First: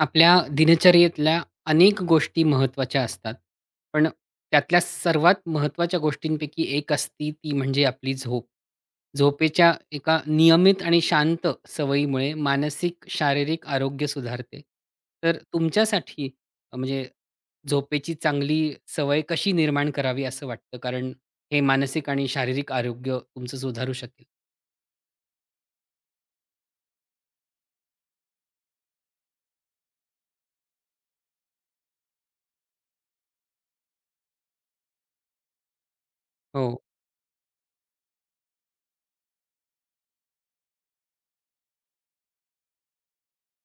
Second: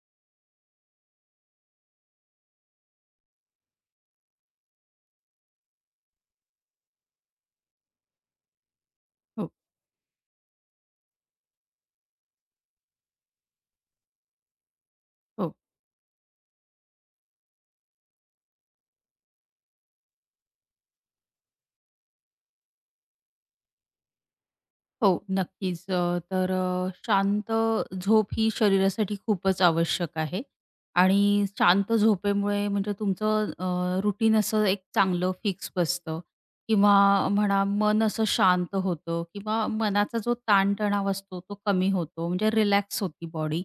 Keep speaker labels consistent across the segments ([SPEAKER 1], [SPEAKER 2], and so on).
[SPEAKER 1] आपल्या दिनचर्येतल्या अनेक गोष्टी महत्त्वाच्या असतात. पण त्यातल्या सर्वात महत्त्वाच्या गोष्टींपैकी एक असते ती म्हणजे आपली झोप.
[SPEAKER 2] हो,
[SPEAKER 1] झोपेच्या एका नियमित आणि शांत सवयीमुळे मानसिक, शारीरिक आरोग्य सुधारते. तर
[SPEAKER 2] हो,
[SPEAKER 1] तुमच्यासाठी म्हणजे झोपेची चांगली सवय कशी निर्माण करावी असं वाटतं? कारण हे मानसिक आणि शारीरिक आरोग्य तुमचं सुधारू शकेल.
[SPEAKER 2] हो, नक्कीच. तर शांत झोप ही शरीरासाठी खूपच आवश्यक आहे आणि शांत झोपेमुळे म्हणजे तुमचं रुटीन असं एक चांगलं फिक्स बसतं
[SPEAKER 1] हो.
[SPEAKER 2] किंवा म्हणा मन असं शांत होतं किंवा मनाचा जो ताणतणाव असतो तो कमी होतो म्हणजे रिलॅक्स होती बॉडी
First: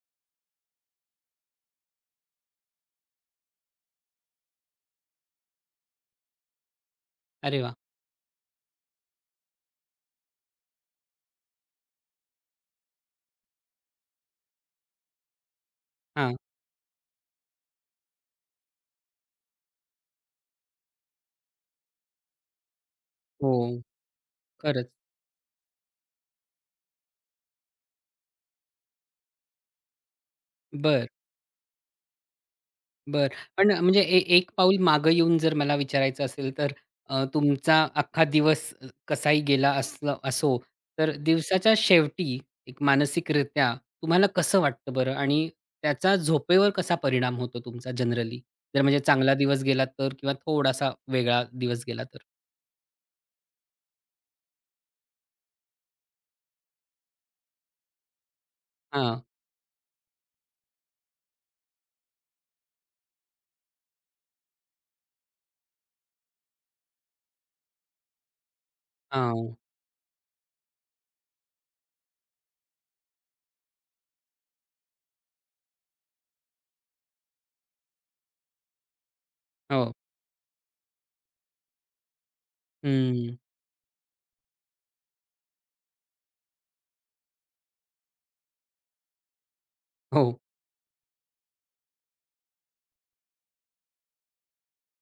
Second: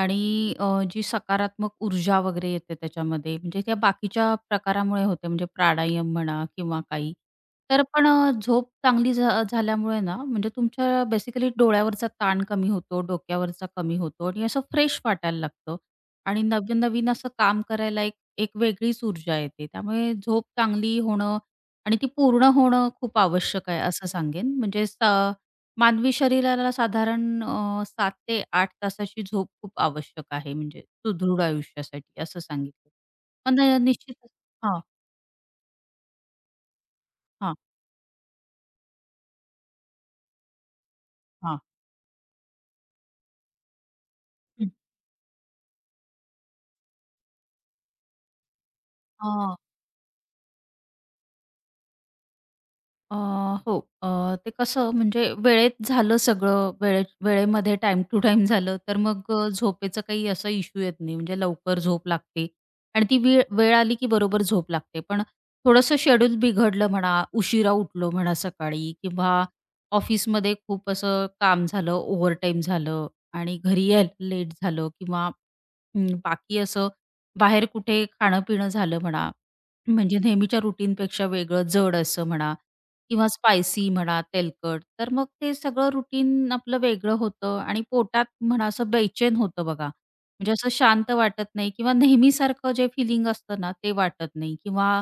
[SPEAKER 2] आणि अ, जी सकारात्मक ऊर्जा वगैरे येते त्याच्यामध्ये, म्हणजे त्या बाकीच्या प्रकारामुळे होते, म्हणजे प्राणायाम म्हणा किंवा काही.
[SPEAKER 1] अरे वाह!
[SPEAKER 2] तर पण झोप चांगली झाल्यामुळे ना, म्हणजे तुमच्या बेसिकली डोळ्यावरचा ताण कमी होतो, डोक्यावरचा कमी होतो आणि असं फ्रेश वाटायला लागतं
[SPEAKER 1] हां.
[SPEAKER 2] आणि नवीन-नवीन असं काम करायला एक एक वेगळीच ऊर्जा येते. त्यामुळे झोप चांगली होणं आणि ती पूर्ण होणं खूप
[SPEAKER 1] हो.
[SPEAKER 2] आवश्यक आहे असं सांगेन. म्हणजे
[SPEAKER 1] खरंच.
[SPEAKER 2] स मानवी शरीराला साधारण 7 ते 8 तासाची झोप खूप आवश्यक आहे, म्हणजे
[SPEAKER 1] बरं.
[SPEAKER 2] सुदृढ आयुष्यासाठी असं सांगितलं.
[SPEAKER 1] बरं.
[SPEAKER 2] पण
[SPEAKER 1] पण म्हणजे ए
[SPEAKER 2] निश्चितच.
[SPEAKER 1] एक पाऊल
[SPEAKER 2] हां,
[SPEAKER 1] मागे येऊन जर मला विचारायचं असेल तर
[SPEAKER 2] हां,
[SPEAKER 1] तुमचा अख्खा दिवस कसाही गेला असला असो, तर
[SPEAKER 2] हां.
[SPEAKER 1] दिवसाच्या शेवटी एक मानसिकरित्या तुम्हाला कसं
[SPEAKER 2] हं.
[SPEAKER 1] वाटतं बरं? आणि त्याचा झोपेवर कसा परिणाम होतो तुमचा जनरली? जर म्हणजे चांगला दिवस गेला तर किंवा थोडासा वेगळा दिवस गेला तर?
[SPEAKER 2] अ, हो. अ, ते कसं म्हणजे वेळेत झालं सगळं, वेळेमध्ये टाईम टू टाइम झालं, तर
[SPEAKER 1] हां,
[SPEAKER 2] मग झोपेचं काही असा इश्यू येत नाही. म्हणजे लवकर झोप लागते आणि ती वेळ वेळ आली की बरोबर झोप लागते. पण थोडंसं शेड्यूल बिघडलं म्हणा, उशिरा उठलो म्हणा सकाळी किंवा
[SPEAKER 1] हां.
[SPEAKER 2] ऑफिसमध्ये खूप असं काम झालं, ओव्हरटाईम झालं आणि घरी यायला लेट झालं किंवा बाकी असं बाहेर कुठे खाणं-पिणं झालं म्हणा,
[SPEAKER 1] हो.
[SPEAKER 2] म्हणजे नेहमीच्या रुटीनपेक्षा वेगळं, जड असं म्हणा किंवा
[SPEAKER 1] हं.
[SPEAKER 2] स्पायसी म्हणा, तेलकट. तर मग ते सगळं रुटीन आपलं वेगळं होतं आणि पोटात म्हणा असं बेचैन होतं बघा.
[SPEAKER 1] हो.
[SPEAKER 2] म्हणजे असं शांत वाटत नाही किंवा नेहमीसारखं जे फिलिंग असतं ना, ते वाटत नाही किंवा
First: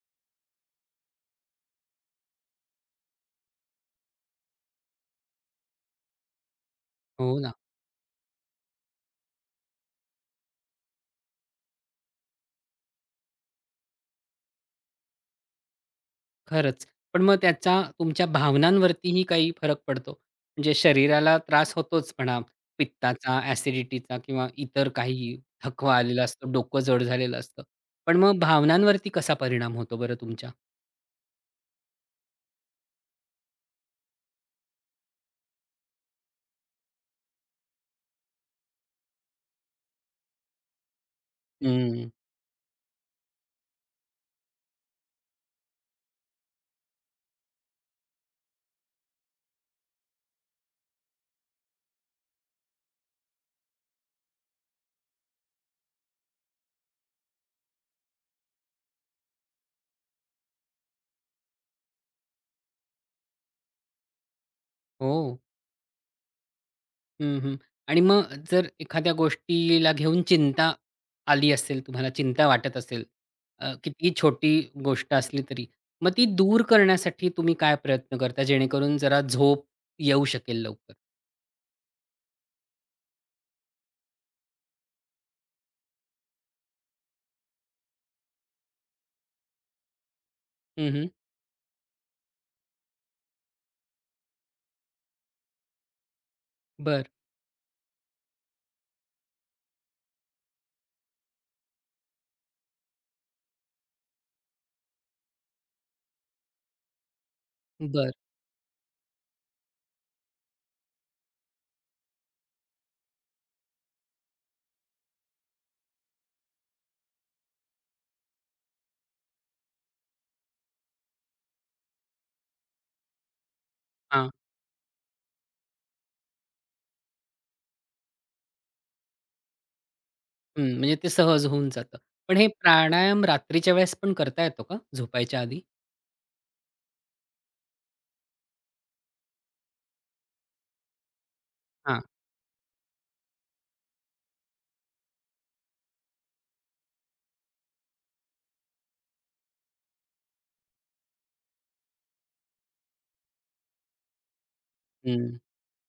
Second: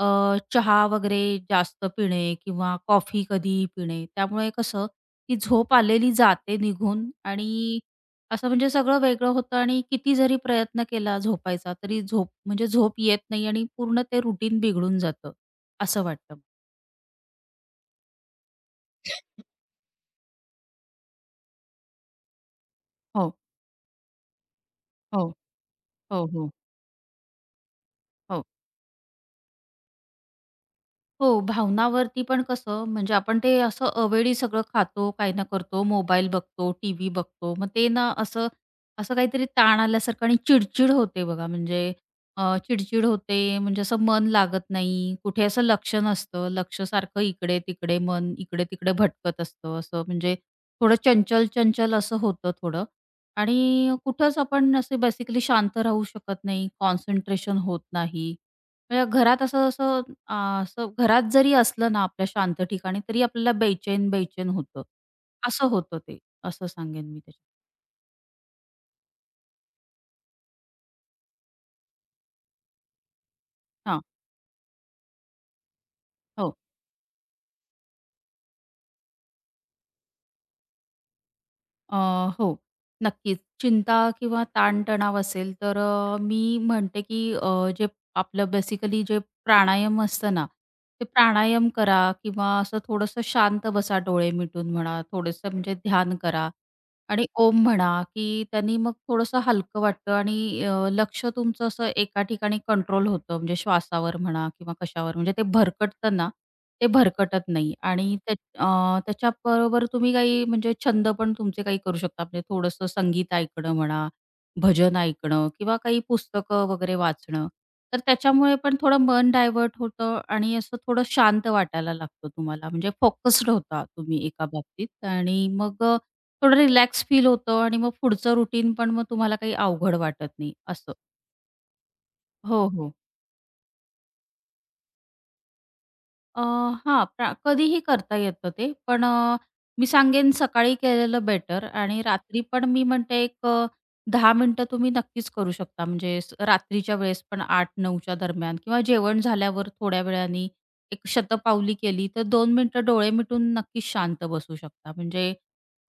[SPEAKER 2] अ, चहा वगैरे जास्त पिणे किंवा कॉफी कधीही पिणे. त्यामुळे कसं ती झोप आलेली जाते निघून
[SPEAKER 1] हो
[SPEAKER 2] आणि असं म्हणजे सगळं वेगळं होतं आणि किती जरी प्रयत्न केला झोपायचा, तरी झोप म्हणजे झोप येत नाही आणि पूर्ण ते रुटीन बिघडून जातं, असं वाटतं.
[SPEAKER 1] खरंच. पण मग त्याचा तुमच्या भावनांवरतीही काही फरक पडतो? म्हणजे शरीराला त्रास होतोच म्हणा,
[SPEAKER 2] हो.
[SPEAKER 1] पित्ताचा, ॲसिडिटीचा किंवा इतर
[SPEAKER 2] हो, हो.
[SPEAKER 1] काही थकवा आलेला
[SPEAKER 2] हो,
[SPEAKER 1] असतो,
[SPEAKER 2] हो.
[SPEAKER 1] डोकं जड झालेलं असतं. पण मग
[SPEAKER 2] हो.
[SPEAKER 1] भावनांवरती कसा परिणाम होतो बरं तुमच्या?
[SPEAKER 2] हो, भावनावरती पण कसं म्हणजे आपण ते असं अवेळी सगळं खातो, काही ना करतो, मोबाईल बघतो, टीव्ही बघतो. मग ते ना असं असं काहीतरी ताण आल्यासारखं आणि चिडचिड होते बघा म्हणजे
[SPEAKER 1] हं.
[SPEAKER 2] चिडचिड होते म्हणजे असं मन लागत नाही. कुठे असं लक्ष नसतं. लक्ष सारखं इकडे-तिकडे मन इकडे-तिकडे भटकत असतं. असं म्हणजे थोडं चंचल-चंचल असं होतं थोडं आणि कुठंच आपण असे बेसिकली शांत राहू शकत नाही. कॉन्सन्ट्रेशन होत नाही. म्हणजे घरात असं-असं अ, असं घरात जरी असलं ना आपल्या शांत ठिकाणी तरी आपल्याला बेचैन-बेचैन होतं.
[SPEAKER 1] हो.
[SPEAKER 2] असं होतं ते, असं सांगेन मी
[SPEAKER 1] हं,
[SPEAKER 2] त्याच्यात.
[SPEAKER 1] हं. आणि मग जर एखाद्या गोष्टीला घेऊन चिंता आली असेल तुम्हाला, चिंता वाटत असेल,
[SPEAKER 2] हां,
[SPEAKER 1] कितीही छोटी गोष्ट असली तरी, मग ती
[SPEAKER 2] हो.
[SPEAKER 1] दूर करण्यासाठी तुम्ही काय प्रयत्न करता जेणेकरून जरा झोप येऊ शकेल लवकर?
[SPEAKER 2] अ, हो, नक्कीच. चिंता किंवा ताणतणाव असेल तर मी म्हणते की जे आपलं बेसिकली जे प्राणायाम असतं ना, ते
[SPEAKER 1] हं,
[SPEAKER 2] प्राणायाम करा किंवा असं थोडंसं शांत बसा डोळे मिटून म्हणा, थोडंसं म्हणजे ध्यान करा.
[SPEAKER 1] बर
[SPEAKER 2] आणि ओम म्हणा, की त्यांनी मग थोडंसं हलकं वाटतं आणि लक्ष तुमचं असं एका ठिकाणी कंट्रोल होतं. म्हणजे श्वासावर म्हणा किंवा कशावर म्हणजे ते भरकटतं ना, ते भरकटत नाही
[SPEAKER 1] बरं,
[SPEAKER 2] आणि त्याच्याबरोबर तुम्ही काही म्हणजे छंद पण तुमचे काही करू शकता. म्हणजे थोडंसं संगीत ऐकणं म्हणा, भजन ऐकणं किंवा काही पुस्तकं वगैरे वाचणं. तर त्याच्यामुळे पण थोडं मन डायव्हर्ट होतं आणि असं थोडं शांत वाटायला लागतं तुम्हाला. म्हणजे फोकस्ड होता तुम्ही
[SPEAKER 1] हां.
[SPEAKER 2] एका बाबतीत आणि मग थोडं रिलॅक्स फील होतं आणि मग पुढचं रुटीन पण मग तुम्हाला काही अवघड वाटत नाही
[SPEAKER 1] हं,
[SPEAKER 2] असं.
[SPEAKER 1] म्हणजे ते सहज होऊन जातं. पण हे
[SPEAKER 2] हो, हो.
[SPEAKER 1] प्राणायाम रात्रीच्या वेळेस पण करता येतो का झोपायच्या आधी?
[SPEAKER 2] अ, हां, प्रा कधीही करता येतं ते. पण मी सांगेन सकाळी केलेलं बेटर
[SPEAKER 1] हां.
[SPEAKER 2] आणि रात्री पण मी म्हणते एक 10 मिनिटं तुम्ही नक्कीच करू शकता. म्हणजे स रात्रीच्या वेळेस पण 8:00-9:00च्या दरम्यान किंवा जेवण झाल्यावर थोड्या वेळाने एक शतपावली केली तर 2 मिनिटं डोळे मिटून नक्कीच शांत बसू शकता.
[SPEAKER 1] हं.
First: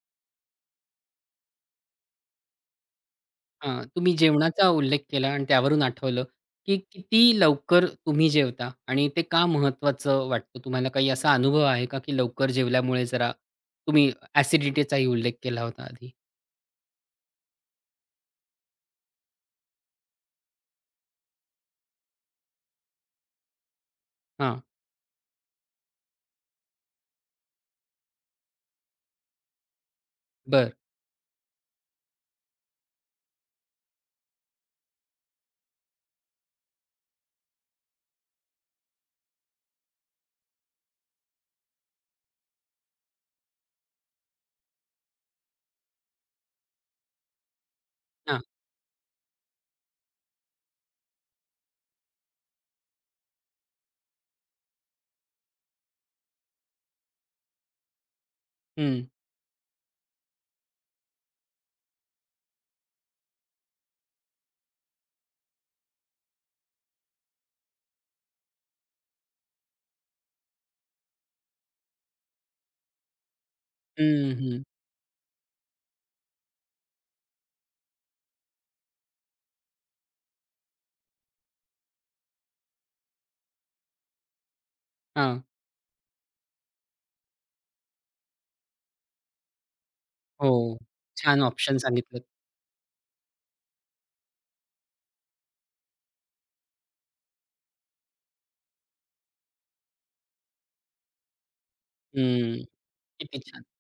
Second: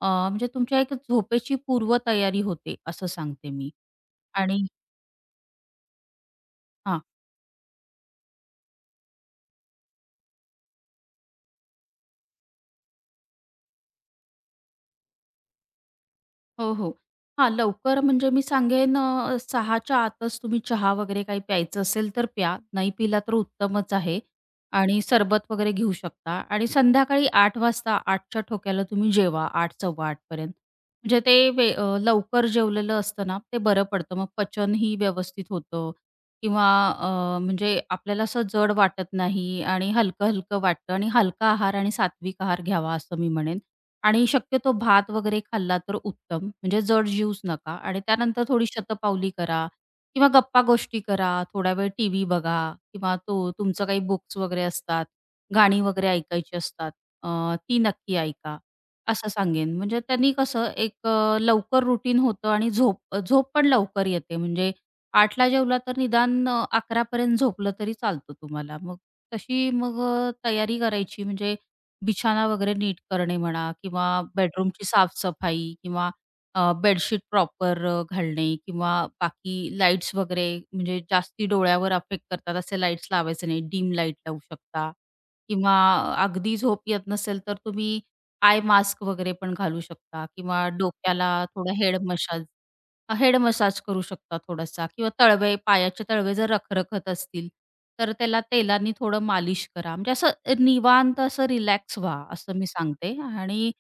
[SPEAKER 2] म्हणजे तुमच्या एक झोपेची पूर्वतयारी होते असं सांगते मी.
[SPEAKER 1] हां. तुम्ही
[SPEAKER 2] आणि
[SPEAKER 1] जेवणाचा उल्लेख केला आणि त्यावरून आठवलं, की
[SPEAKER 2] हां.
[SPEAKER 1] किती लवकर तुम्ही जेवता आणि ते का महत्त्वाचं वाटतं तुम्हाला? काही असा अनुभव आहे का, की लवकर जेवल्यामुळे जरा तुम्ही ॲसिडिटीचाही उल्लेख केला होता आधी.
[SPEAKER 2] हो, हो. हां, लवकर म्हणजे मी सांगेन 6च्या आतच तुम्ही चहा वगैरे काही प्यायचं असेल तर प्या. नाही पिला तर उत्तमच आहे
[SPEAKER 1] हां.
[SPEAKER 2] आणि सरबत वगैरे घेऊ शकता आणि संध्याकाळी आठ वाजता 8च्या ठोक्याला तुम्ही जेवा आठ 8:15 पर्यंत.
[SPEAKER 1] बरं.
[SPEAKER 2] म्हणजे ते वे अ, लवकर जेवलेलं असतं ना, ते बरं पडतं. मग पचनही व्यवस्थित होतं किंवा अ, म्हणजे आपल्याला असं जड वाटत नाही आणि हलकं-हलकं वाटतं आणि हलका आहार आणि सात्विक आहार घ्यावा असं मी म्हणेन. आणि शक्यतो भात वगैरे खाल्ला तर उत्तम, म्हणजे जड ज्यूज नका आणि
[SPEAKER 1] हां.
[SPEAKER 2] त्यानंतर थोडी शतपावली करा किंवा गप्पा-गोष्टी करा, थोडा वेळ टीव्ही बघा किंवा तो तुमचं काही बुक्स वगैरे असतात, गाणी वगैरे ऐकायची असतात ती नक्की ऐका,
[SPEAKER 1] हं.
[SPEAKER 2] असं सांगेन. म्हणजे त्यांनी कसं एक लवकर रुटीन होतं आणि झोप झोप पण लवकर येते. म्हणजे 8:00 जेवला तर निदान 11:00 पर्यंत झोपलं तरी चालतं तुम्हाला. मग तशी मग अ, तयारी करायची म्हणजे बिछाना वगैरे नीट करणे म्हणा किंवा
[SPEAKER 1] हं, हं.
[SPEAKER 2] बेडरूमची साफसफाई किंवा बेडशीट प्रॉपर घालणे किंवा बाकी लाईट्स वगैरे म्हणजे जास्ती डोळ्यावर अफेक्ट करतात असे लाईट्स लावायचे नाही डीम लाईट लावू शकता
[SPEAKER 1] हां.
[SPEAKER 2] किंवा अगदी झोप येत नसेल तर तुम्ही आय मास्क वगैरे पण घालू शकता
[SPEAKER 1] हो.
[SPEAKER 2] किंवा डोक्याला
[SPEAKER 1] छान
[SPEAKER 2] थोडा
[SPEAKER 1] ऑप्शन
[SPEAKER 2] हेड
[SPEAKER 1] सांगितलेत.
[SPEAKER 2] मसाज हेड मसाज करू शकता थोडासा किंवा पायाचे तळवे जर रखरखत असतील, तर त्याला तेलानी थोडं मालिश करा. म्हणजे असं निवांत असं रिलॅक्स व्हा, असं
[SPEAKER 1] हं.
[SPEAKER 2] मी सांगते
[SPEAKER 1] किती छान.
[SPEAKER 2] आणि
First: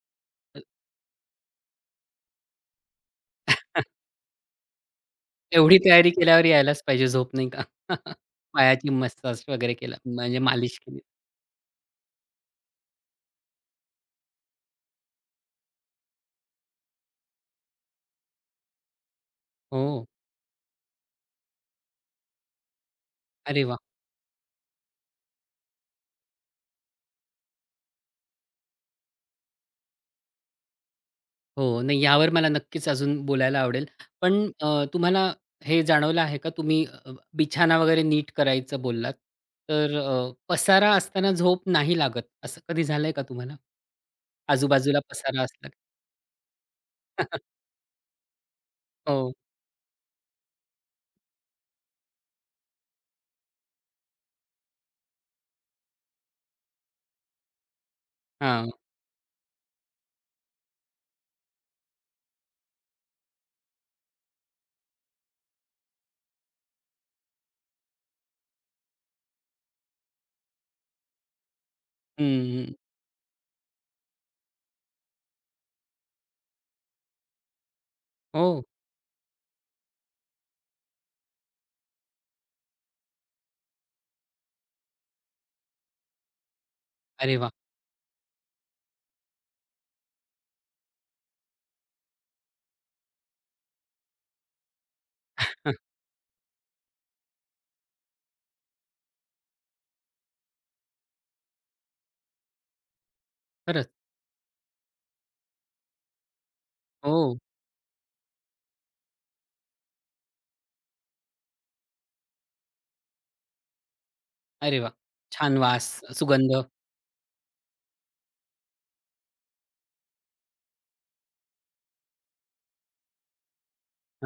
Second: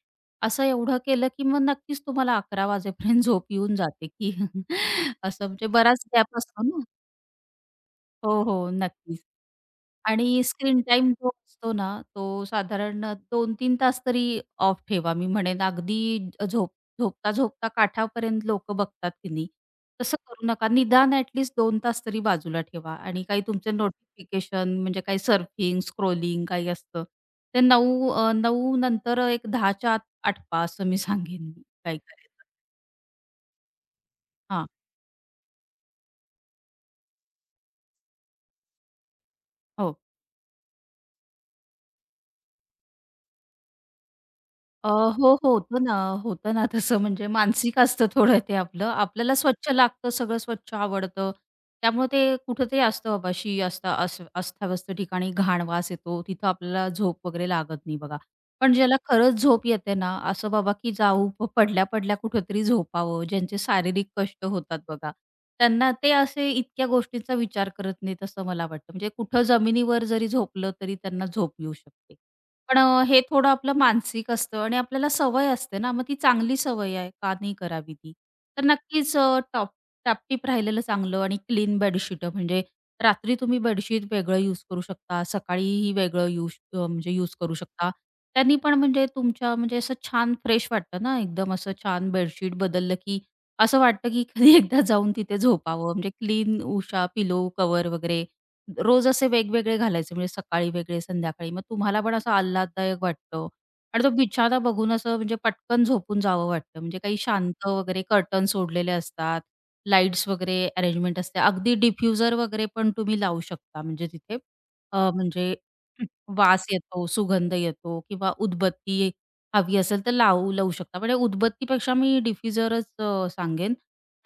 [SPEAKER 2] असं एवढं केलं, की मग नक्कीच तुम्हाला 11 वाजेपर्यंत झोप येऊन जाते, की असं म्हणजे
[SPEAKER 1] एवढी
[SPEAKER 2] बराच
[SPEAKER 1] तयारी
[SPEAKER 2] गॅप
[SPEAKER 1] केल्यावर
[SPEAKER 2] असतो
[SPEAKER 1] यायलाच
[SPEAKER 2] ना.
[SPEAKER 1] पाहिजे झोप नाही का?
[SPEAKER 2] हो, हो.
[SPEAKER 1] पायाची
[SPEAKER 2] नक्कीच.
[SPEAKER 1] मसाज वगैरे केला म्हणजे
[SPEAKER 2] आणि
[SPEAKER 1] मालिश
[SPEAKER 2] स्क्रीन
[SPEAKER 1] केली.
[SPEAKER 2] टाईम जो असतो ना, तो साधारण 2 तीन तास तरी ऑफ ठेवा. मी म्हणेन अगदी झोपता-झोपता काठापर्यंत लोक बघतात की नाही,
[SPEAKER 1] हो.
[SPEAKER 2] तसं करू नका. निदान ॲट लीस्ट 2 तास तरी बाजूला ठेवा आणि काही
[SPEAKER 1] अरे
[SPEAKER 2] तुमचे
[SPEAKER 1] वाह!
[SPEAKER 2] नोटिफिकेशन म्हणजे काही सर्फिंग, स्क्रोलिंग काही असतं, ते 9 नंतर एक 10च्या आत आटपा असं मी सांगेन मी
[SPEAKER 1] हो.
[SPEAKER 2] काय
[SPEAKER 1] नाही
[SPEAKER 2] करायचं.
[SPEAKER 1] यावर मला नक्कीच अजून बोलायला आवडेल. पण
[SPEAKER 2] हां,
[SPEAKER 1] तुम्हाला हे जाणवलं आहे का तुम्ही बिछाना वगैरे नीट करायचं बोललात. तर
[SPEAKER 2] हो.
[SPEAKER 1] पसारा असताना झोप नाही लागत असं कधी झालंय का तुम्हाला? आजूबाजूला
[SPEAKER 2] हो, हो.
[SPEAKER 1] पसारा असला की?
[SPEAKER 2] होतं ना, होतं ना तसं म्हणजे मानसिक असतं थोडं ते आपलं.
[SPEAKER 1] हो.
[SPEAKER 2] आपल्याला स्वच्छ लागतं, सगळं स्वच्छ आवडतं. त्यामुळे ते कुठेतरी असतं बाबा शी असता अस्ताव्यस्त ठिकाणी घाण वास येतो. तिथं आपल्याला झोप वगैरे लागत नाही बघा.
[SPEAKER 1] हां.
[SPEAKER 2] पण ज्याला खरंच झोप येते ना, असं बाबा की जाऊ पडल्या-पडल्या कुठेतरी झोपावं, ज्यांचे शारीरिक कष्ट होतात बघा, त्यांना ते असे इतक्या गोष्टींचा विचार करत नाहीत असं मला वाटतं. म्हणजे कुठं जमिनीवर जरी झोपलं, तरी त्यांना झोप येऊ शकते.
[SPEAKER 1] हं,
[SPEAKER 2] पण हे थोडं आपलं मानसिक असतं आणि आपल्याला सवय असते ना, मग ती चांगली सवय आहे, का नाही करावी ती?
[SPEAKER 1] हो.
[SPEAKER 2] तर नक्कीच अ, टॉप टापटीप राहिलेलं चांगलं आणि क्लीन बेडशीटं म्हणजे रात्री तुम्ही बेडशीट वेगळं यूज करू शकता, सकाळीही वेगळं यूज अ, म्हणजे यूज
[SPEAKER 1] अरे वाह!
[SPEAKER 2] करू शकता. त्यांनी पण म्हणजे तुमच्या म्हणजे असं छान फ्रेश वाटतं ना, एकदम असं छान बेडशीट बदललं की असं वाटतं की कधी एकदा जाऊन तिथे झोपावं म्हणजे क्लीन उषा पिलो कव्हर वगैरे रोज असे वेगवेगळे घालायचे म्हणजे सकाळी वेगळे, संध्याकाळी. मग तुम्हाला पण असं आल्हाददायक वाटतं
[SPEAKER 1] खरंच.
[SPEAKER 2] आणि तो बिछाना बघून असं म्हणजे पटकन झोपून जावं वाटतं. म्हणजे काही
[SPEAKER 1] हो.
[SPEAKER 2] शांत वगैरे कर्टन सोडलेले असतात, लाईट्स वगैरे अरेंजमेंट असते. अगदी डिफ्युजर वगैरे पण तुम्ही लावू शकता म्हणजे तिथे
[SPEAKER 1] अरे वाह!
[SPEAKER 2] अ, म्हणजे
[SPEAKER 1] छान वास, सुगंध.
[SPEAKER 2] वास येतो, सुगंध येतो किंवा उदबत्ती हवी असेल तर लावू लावू शकता. म्हणजे उदबत्तीपेक्षा मी डिफ्युजरच सांगेन.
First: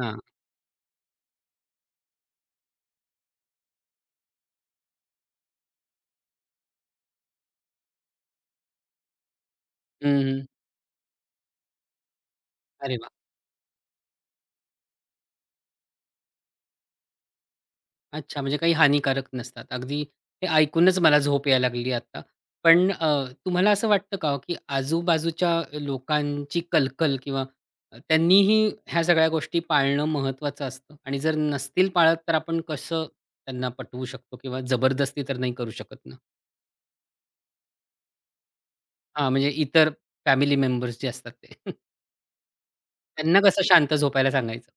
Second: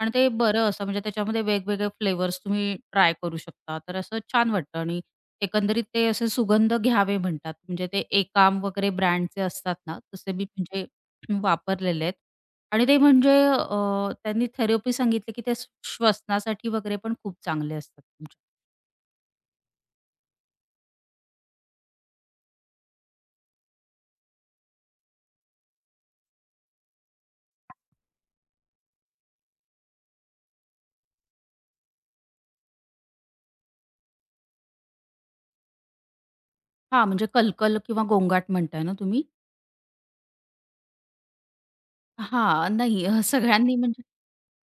[SPEAKER 2] आणि ते बरं असं म्हणजे त्याच्यामध्ये वेगवेगळे फ्लेवर्स तुम्ही ट्राय करू शकता. तर असं छान वाटतं आणि एकंदरीत ते असे सुगंध घ्यावे म्हणतात. म्हणजे ते एकाम वगैरे ब्रँडचे असतात ना, तसे
[SPEAKER 1] हं,
[SPEAKER 2] मी म्हणजे वापरलेले आहेत. आणि
[SPEAKER 1] अरे
[SPEAKER 2] ते
[SPEAKER 1] वाह!
[SPEAKER 2] म्हणजे त्यांनी थेरपी सांगितली, की ते श्वसनासाठी वगैरे पण खूप चांगले असतात तुमच्या.
[SPEAKER 1] अच्छा, म्हणजे काही हानिकारक नसतात. अगदी हे ऐकूनच मला झोप यायला लागली आता. पण तुम्हाला असं वाटतं का हो, की आजूबाजूच्या लोकांची कलकल किंवा त्यांनीही ह्या सगळ्या गोष्टी पाळणं महत्त्वाचं असतं? आणि जर नसतील पाळत तर आपण कसं त्यांना पटवू शकतो किंवा जबरदस्ती तर नाही करू शकत ना?
[SPEAKER 2] हां, म्हणजे कलकल किंवा गोंगाट म्हणताय ना तुम्ही?
[SPEAKER 1] हां, म्हणजे इतर फॅमिली मेंबर्स जे असतात ते. त्यांना कसं
[SPEAKER 2] सगळ्यांनी
[SPEAKER 1] शांत
[SPEAKER 2] म्हणजे
[SPEAKER 1] झोपायला सांगायचं?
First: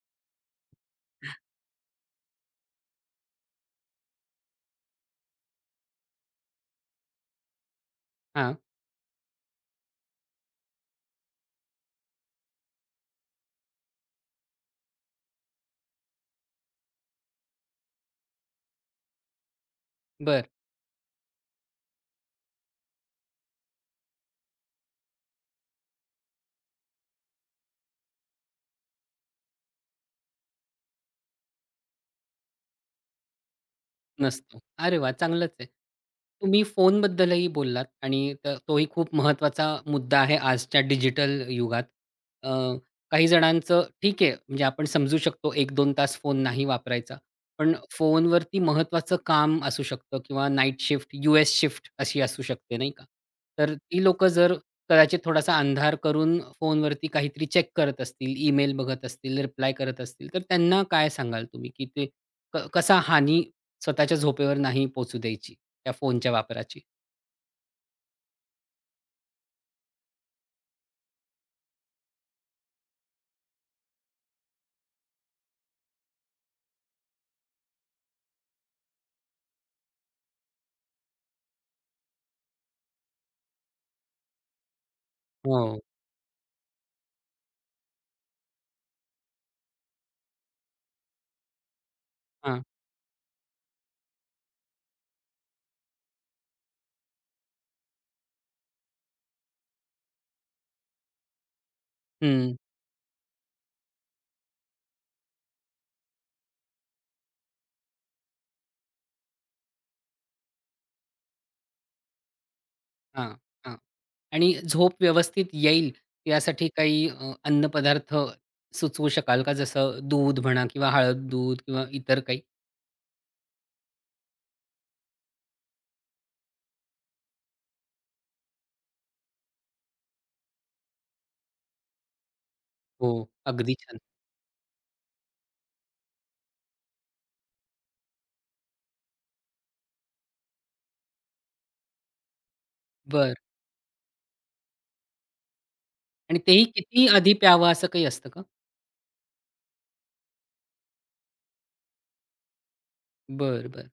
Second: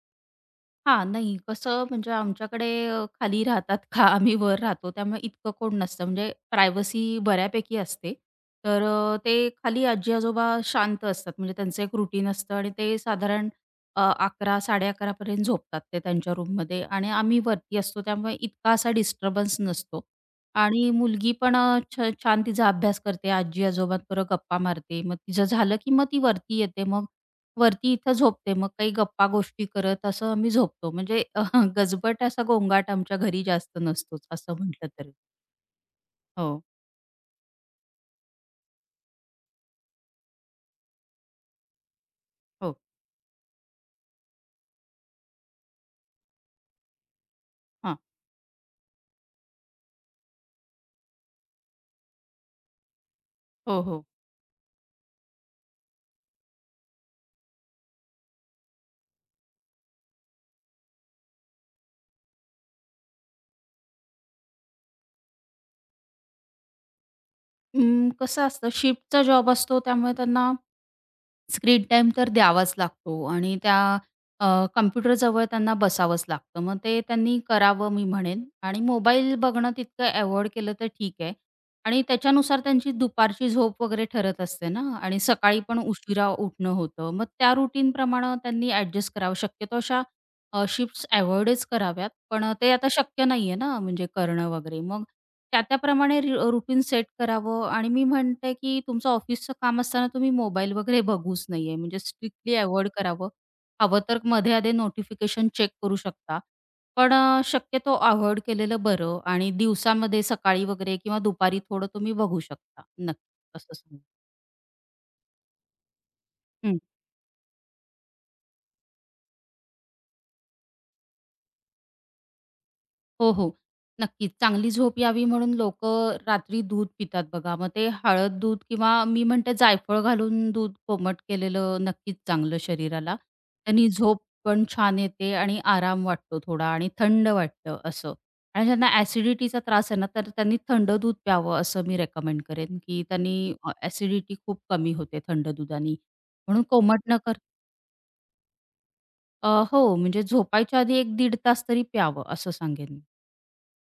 [SPEAKER 2] हां, नाही कसं म्हणजे आमच्याकडे खाली राहतात का आम्ही वर राहतो त्यामुळे इतकं कोण नसतं म्हणजे प्रायव्हसी बऱ्यापैकी असते.
[SPEAKER 1] हां,
[SPEAKER 2] तर ते खाली आजी-आजोबा शांत असतात म्हणजे त्यांचं एक रूटीन असतं आणि ते साधारण 11:00-11:30 पर्यंत झोपतात ते त्यांच्या रूममध्ये आणि आम्ही वरती असतो त्यामुळे इतका असा डिस्टर्बन्स नसतो.
[SPEAKER 1] बरं.
[SPEAKER 2] आणि मुलगी पण अ, छ छान तिचा अभ्यास करते, आजी-आजोबांबरोबर गप्पा मारते. मग तिचं झालं की मग ती वरती येते मग वरती इथं झोपते. मग काही गप्पा-गोष्टी करत असं आम्ही झोपतो. गजबट असा गोंगाट आमच्या घरी जास्त नसतोच असं
[SPEAKER 1] नसतो.
[SPEAKER 2] म्हटलं
[SPEAKER 1] अरे वाह!
[SPEAKER 2] तरी.
[SPEAKER 1] चांगलंच आहे.
[SPEAKER 2] हो,
[SPEAKER 1] तुम्ही फोनबद्दलही बोललात आणि तोही खूप महत्त्वाचा मुद्दा आहे आजच्या डिजिटल युगात. अ,
[SPEAKER 2] हो.
[SPEAKER 1] काही जणांचं ठीक आहे, म्हणजे आपण समजू शकतो 1-2 तास फोन नाही वापरायचा. पण
[SPEAKER 2] हां.
[SPEAKER 1] फोनवरती महत्त्वाचं काम असू शकतं किंवा नाईट शिफ्ट, यूएस शिफ्ट अशी असू शकते, नाही का? तर
[SPEAKER 2] हो,
[SPEAKER 1] ती
[SPEAKER 2] हो.
[SPEAKER 1] लोकं जर कदाचित थोडासा अंधार करून फोनवरती काहीतरी चेक करत असतील, ईमेल बघत असतील, रिप्लाय करत असतील, तर त्यांना काय सांगाल तुम्ही, की ते कसा हानी स्वतःच्या झोपेवर नाही पोहोचू द्यायची, त्या फोनच्या वापराची.
[SPEAKER 2] कसं असतं शिफ्टचा जॉब असतो त्यामुळे त्यांना स्क्रीन टाईम तर द्यावाच लागतो आणि अ, कॉम्प्युटरजवळ त्यांना बसावंच लागतं. मग ते त्यांनी करावं मी म्हणेन आणि मोबाईल बघणं तितकं अव्हॉइड केलं तर ठीक आहे आणि त्याच्यानुसार त्यांची दुपारची झोप वगैरे ठरत असते ना आणि सकाळी
[SPEAKER 1] हो.
[SPEAKER 2] पण उशिरा उठणं होतं. मग त्या रुटीनप्रमाणे त्यांनी ॲडजस्ट करावं. शक्यतो अशा शिफ्ट्स अव्हॉइडच कराव्यात. पण
[SPEAKER 1] हां.
[SPEAKER 2] ते आता शक्य नाहीये ना म्हणजे करणं वगैरे. मग त्या-त्याप्रमाणे रुटीन सेट करावं आणि मी म्हणते, की तुमचं ऑफिसचं काम असताना तुम्ही मोबाईल वगैरे बघूच नाहीये. म्हणजे
[SPEAKER 1] हं.
[SPEAKER 2] स्ट्रिक्टली अव्हॉइड करावं. हवं तर मध्ये-अधे नोटिफिकेशन चेक करू शकता. पण शक्यतो अव्हॉइड केलेलं बरं आणि दिवसामध्ये सकाळी वगैरे किंवा दुपारी थोडं तुम्ही बघू शकता.
[SPEAKER 1] हां,
[SPEAKER 2] नक्की असं
[SPEAKER 1] हां.
[SPEAKER 2] सांगेन.
[SPEAKER 1] आणि झोप व्यवस्थित येईल यासाठी काही अन्नपदार्थ सुचवू शकाल का? जसं दूध म्हणा किंवा हळद दूध किंवा इतर काही?
[SPEAKER 2] हो, हो. नक्कीच. चांगली झोप यावी म्हणून लोक रात्री दूध पितात बघा. मग ते हळद दूध किंवा मी म्हणते जायफळ घालून दूध कोमट केलेलं नक्कीच चांगलं
[SPEAKER 1] हो,
[SPEAKER 2] शरीराला.
[SPEAKER 1] अगदी
[SPEAKER 2] त्यांनी
[SPEAKER 1] छान.
[SPEAKER 2] झोप पण छान येते आणि आराम वाटतो थोडा आणि थंड वाटतं असं. आणि ज्यांना ॲसिडिटीचा त्रास आहे ना, तर त्यांनी थंड दूध प्यावं असं मी रेकमेंड करेन, की
[SPEAKER 1] बरं
[SPEAKER 2] त्यांनी खूप कमी होते थंड दुधानी.
[SPEAKER 1] आणि तेही
[SPEAKER 2] म्हणून कोमट
[SPEAKER 1] किती
[SPEAKER 2] न
[SPEAKER 1] आधी
[SPEAKER 2] कर
[SPEAKER 1] प्यावं असं काही असतं का?
[SPEAKER 2] अ, हो, म्हणजे झोपायच्या आधी 1 दीड तास तरी प्यावं असं सांगेन मी.
[SPEAKER 1] बरं, बरं.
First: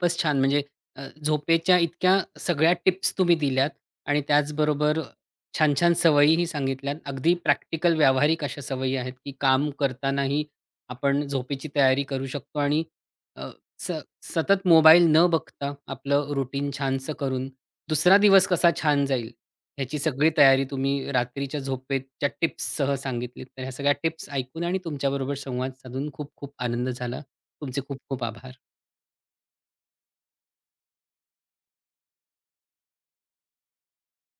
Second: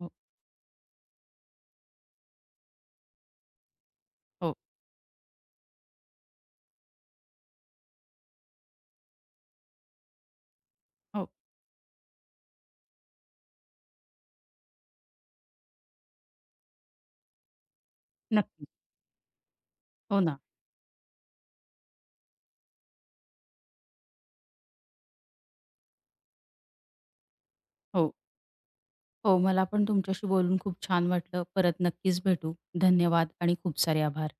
[SPEAKER 2] हो,
[SPEAKER 1] छान. म्हणजे झोपेच्या इतक्या सगळ्या टिप्स तुम्ही दिल्यात आणि
[SPEAKER 2] हो,
[SPEAKER 1] त्याचबरोबर छान-छान सवयीही सांगितल्यात. अगदी प्रॅक्टिकल व्यावहारिक अशा सवयी आहेत, की काम करतानाही आपण
[SPEAKER 2] हो.
[SPEAKER 1] झोपेची तयारी करू शकतो आणि अ, स सतत मोबाईल न बघता आपलं रुटीन छानसं करून दुसरा दिवस
[SPEAKER 2] नक्की.
[SPEAKER 1] कसा छान जाईल ह्याची
[SPEAKER 2] हो
[SPEAKER 1] सगळी
[SPEAKER 2] ना.
[SPEAKER 1] तयारी तुम्ही रात्रीच्या झोपेच्या टिप्ससह सांगितलीत. तर ह्या सगळ्या टिप्स ऐकून आणि तुमच्याबरोबर संवाद साधून खूप खूप आनंद झाला. तुमचे खूप
[SPEAKER 2] हो.
[SPEAKER 1] खूप आभार.
[SPEAKER 2] हो, मला पण तुमच्याशी बोलून खूप छान वाटलं. परत नक्कीच भेटू. धन्यवाद आणि खूप सारे आभार.